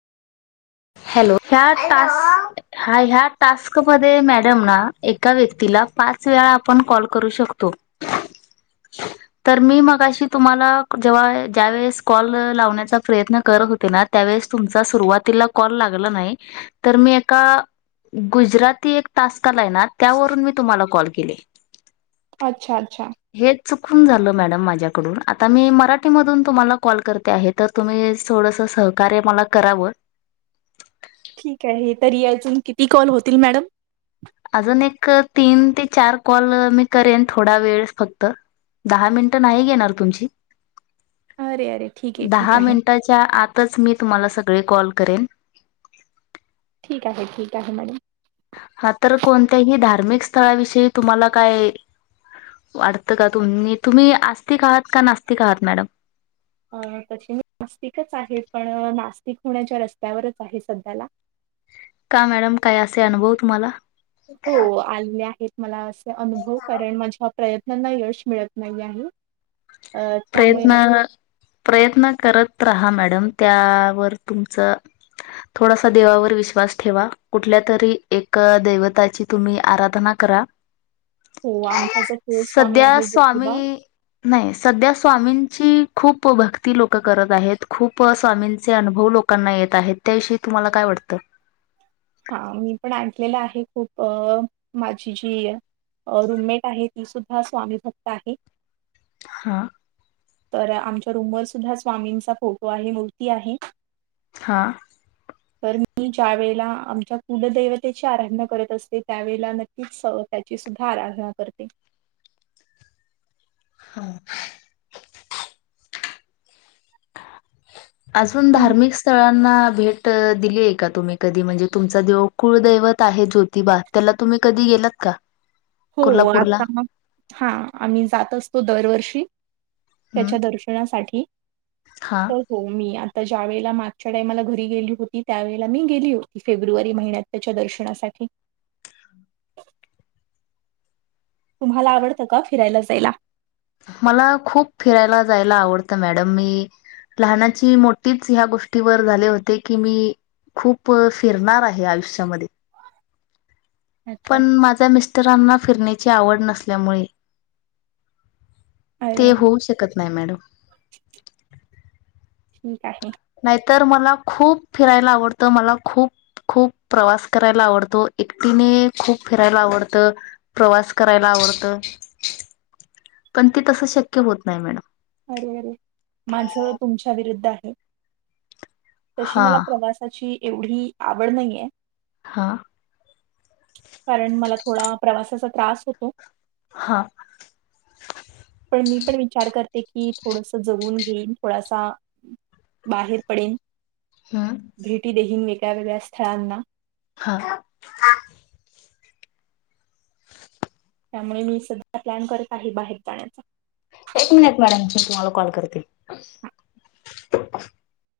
Hello? ह्या टास् ह ह्या टास्क मध्ये मॅडम ना एका व्यक्तीला पाच वेळा आपण कॉल करू शकतो. तर मी मगशी तुम्हाला जेव्हा ज्या वेळेस कॉल लावण्याचा प्रयत्न करत होते ना, त्यावेळेस तुमचा सुरुवातीला कॉल लागला नाही. तर मी एका गुजराती एक टास क आलाय ना त्यावरून मी तुम्हाला कॉल केले. अच्छा अच्छा. हे चुकून झालं मॅडम माझ्याकडून. आता मी मराठीमधून तुम्हाला कॉल करते आहे, तर तुम्ही थोडस सहकार्य मला करावं. ठीक आहे. तरी अजून किती कॉल होतील मॅडम? अजून एक, तीन ते चार कॉल मी करेन थोडा वेळ फक्त. दहा मिनटं नाही घेणार तुमची. अरे अरे ठीक आहे ठीक दहा आहे. मिनिटाच्या आतच मी तुम्हाला स सगळे कॉल करेन. ठीक आहे, ठीक आहे मॅडम. हा तर, कोणत्याही धार्मिक स्थळाविषयी तुम्हाला काय वाटतं का? तुम्ही तुम्ही आस्तिक आहात का नास्तिक आहात मॅडम? अ तशी मी आस्तिकच आहे, पण नास्तिक होण्याच्या रस्त्यावरच आहे सध्याला. का मॅडम? काय असे अनुभव तुम्हाला? हो आलेले आहेत. मला अनुभव, कारण माझ्या प्रयत्न त्यांना यश मिळत नाही आहे. अ त्यामुळे प्रयत्न माझा प्रयत्न करत रहा मॅडम. त्यावर तुमच थोडासा देवावर विश्वास ठेवा. कुठल्या तरी एक दैवताची तुम्ही आराधना करा. हो आमचा जो कुळ स्वामी सध्या आहे ज्योतिबा. स्वामी नाही सध्या स्वामींची खूप भक्ती लोक करत आहेत. खूप स्वामींचे अनुभव लोकांना येत आहेत, त्याविषयी तुम्हाला काय वाटत? हा मी पण ऐकलेलं आहे खूप. माझी जी रुममेट आहे, ती सुद्धा स्वामी भक्त आहे. हा. तर आमच्या रूमवर सुद्धा स्वामींचा फोटो आहे, मूर्ती आहे. हा. तर मी ज्या वेळेला आमच्या कुलदैवतेची आराधना करत असते, त्यावेळेला नक्कीच त्याची सुद्धा आराधना करते. हा, अजून तुम धार्मिक स्थळांना भेट दिली आहे का तुम्ही कधी? म्हणजे तुमचा देव कुळदैवत आहे ज्योतिबा, त्याला तुम्ही कधी गेलात का? हो, कोल्हापूरला आता म हा आम्ही जात असतो दरवर्षी. हम्म त्याच्या दर्शनासाठी, हा तर हो मी तर ज्या वेळेला मागच्या टाइमाला घरी गेली होती, त्यावेेळेला मी गेली होती फेब्रुवारी महिन्यात त्याच्या दर्शनासाठी. तुम्हाला आवडतं का फिरायला जायला? मला खूप फिरायला जायला आवडतं मॅडम. मी लहानाची मोठीच ह्या गोष्टीवर झाले होते, की मी खूप फिरणार आहे आयुष्यामध्ये. अच्छा. पण माझ्या मिस्टरांना फिरण्याची आवड नसल्यामुळे अरे ते अरे होऊ शकत नाही, मॅडम. ठीक आहे. नाहीतर मला खूप फिरायला आवडतं, मला खूप खूप प्रवास करायला आवडतो, एकटीने खूप फिरायला आवडत, प्रवास करायला आवडत, पण त तस शक्य होत नाही मॅडम. अरे, अरे, माझ तुमच्या विरुद्ध आहे. तशी हा मला प्रवासाची- एवढी आवड नाहीे. हा. कारण मला थोडा प्रवासाचा त्रास होतो. हा. प मी पण विचार करते की, थोडस जगून घेईन, थोडासा बाहेर पडेन. हम्म भेटी देहीन वे- वेगळ्या वेगळ्या स्थळांना हा. त्यामुळे मी सध्या प्लॅन करत आहे, बाहेर जाण्याचा. एक मिनिट मॅडम, मी तुम्हाला कॉल करते.